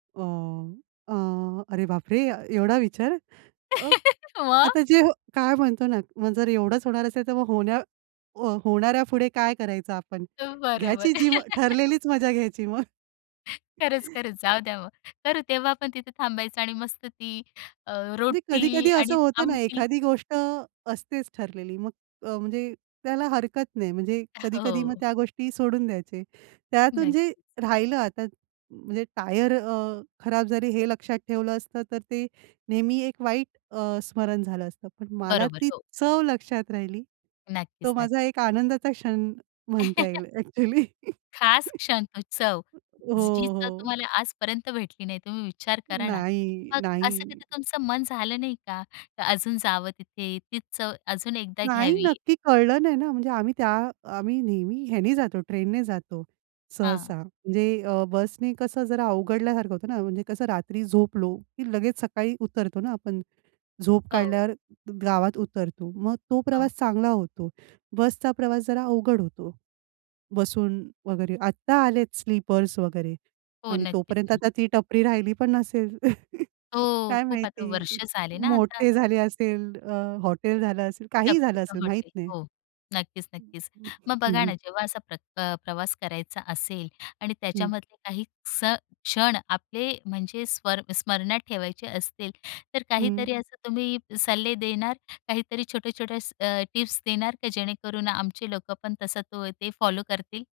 वाम अ, अरे बापरे! एवढा विचार. अ, मग? आता जे काय म्हणतो ना मग जर एवढंच होणार असेल तर मग होण्या अ, होणाऱ्या पुढे काय करायचं आपण? अ, बरोबर. घ्यायची जी ठरलेलीच मजा घ्यायची मग. खरंच, खरंच. जाऊ द्या हो. तर तेव्हा आपण तिथे थांबायचं आणि मस्त ती अ, म्हणजे रोटी कधी-कधी असं आणि होतं ना आमटी. एखादी गोष्ट असतेच ठरलेली मग अ, म्हणजे त्याला हरकत नाही. म्हणजे अ, हो, कधी-कधी मग हो. त्या गोष्टीही सोडून द्यायचे. त्यातून जे नक्कीच. राहिलं आता म्हणजे टायर अ, खराब जरी हे लक्षात ठेवलं असतं. तर ते नेहमी एक वाईट अ, स्मरण झालं असतं. पण मला बरोबर, ती हो. चव लक्षात राहिली. तो नक्कीच, नक्की. माझा एक आनंदाचा क्षण म्हणता येईल, ॲक्चुअली. खास क्षण तो चव, हो, जी चव हो. तुम्हाला आजपर्यंत भेटली नाही. तुम्ही विचार करा ना. नाही, मग असं नाही. कधी तुमचं मन झालं नाही का, का अजून जावं तिथे? तीच चव अजून एकदा नाही. घ्यावी? नक्की कळलं नाही ना. म्हणजे आम्ही त्या आम्ही नेहमी ह्याने जातो, ट्रेनने जातो हां. सहसा. म्हणजे अ, बसने कसं जरा अवघडल्यासारखं होतं ना. म्हणजे कसं रात्री झोपलो की लगेच सकाळी उतरतो ना आपण. झोप हो. काढल्यावर गावात उतरतो. मग तो हो. प्रवास चांगला होतो. बसचा प्रवास जरा अवघड होतो. बसून वगैरे. आता आलेत स्लीपर्स वगैरे हो. आणि नक्कीच तोपर्यंत ना. आता ती टपरी राहिली पण नसेल. हो. काय खूप आता वर्ष माहिती? झाले ना आता. मोठे झाले असेल. अ, हॉटेल झालं असेल, काहीही झालं टपरीचा असेल, माहित हॉटेल नाही. हो. नक्कीच, नक्कीच. मग हं, बघा हं. ना जेव्हा असा प्रत अ, प्रवास करायचा असेल आणि हं. त्याच्यामधले काही स क्षण आपले म्हणजे स्वर स्मरणात ठेवायचे असतील. तर हं. काहीतरी असं तुम्ही सल्ले देणार? काहीतरी छोटे-छोटे असं अ, टिप्स देणार का जेणेकरून आमचे लोक पण तसा तो ते फॉलो करतील?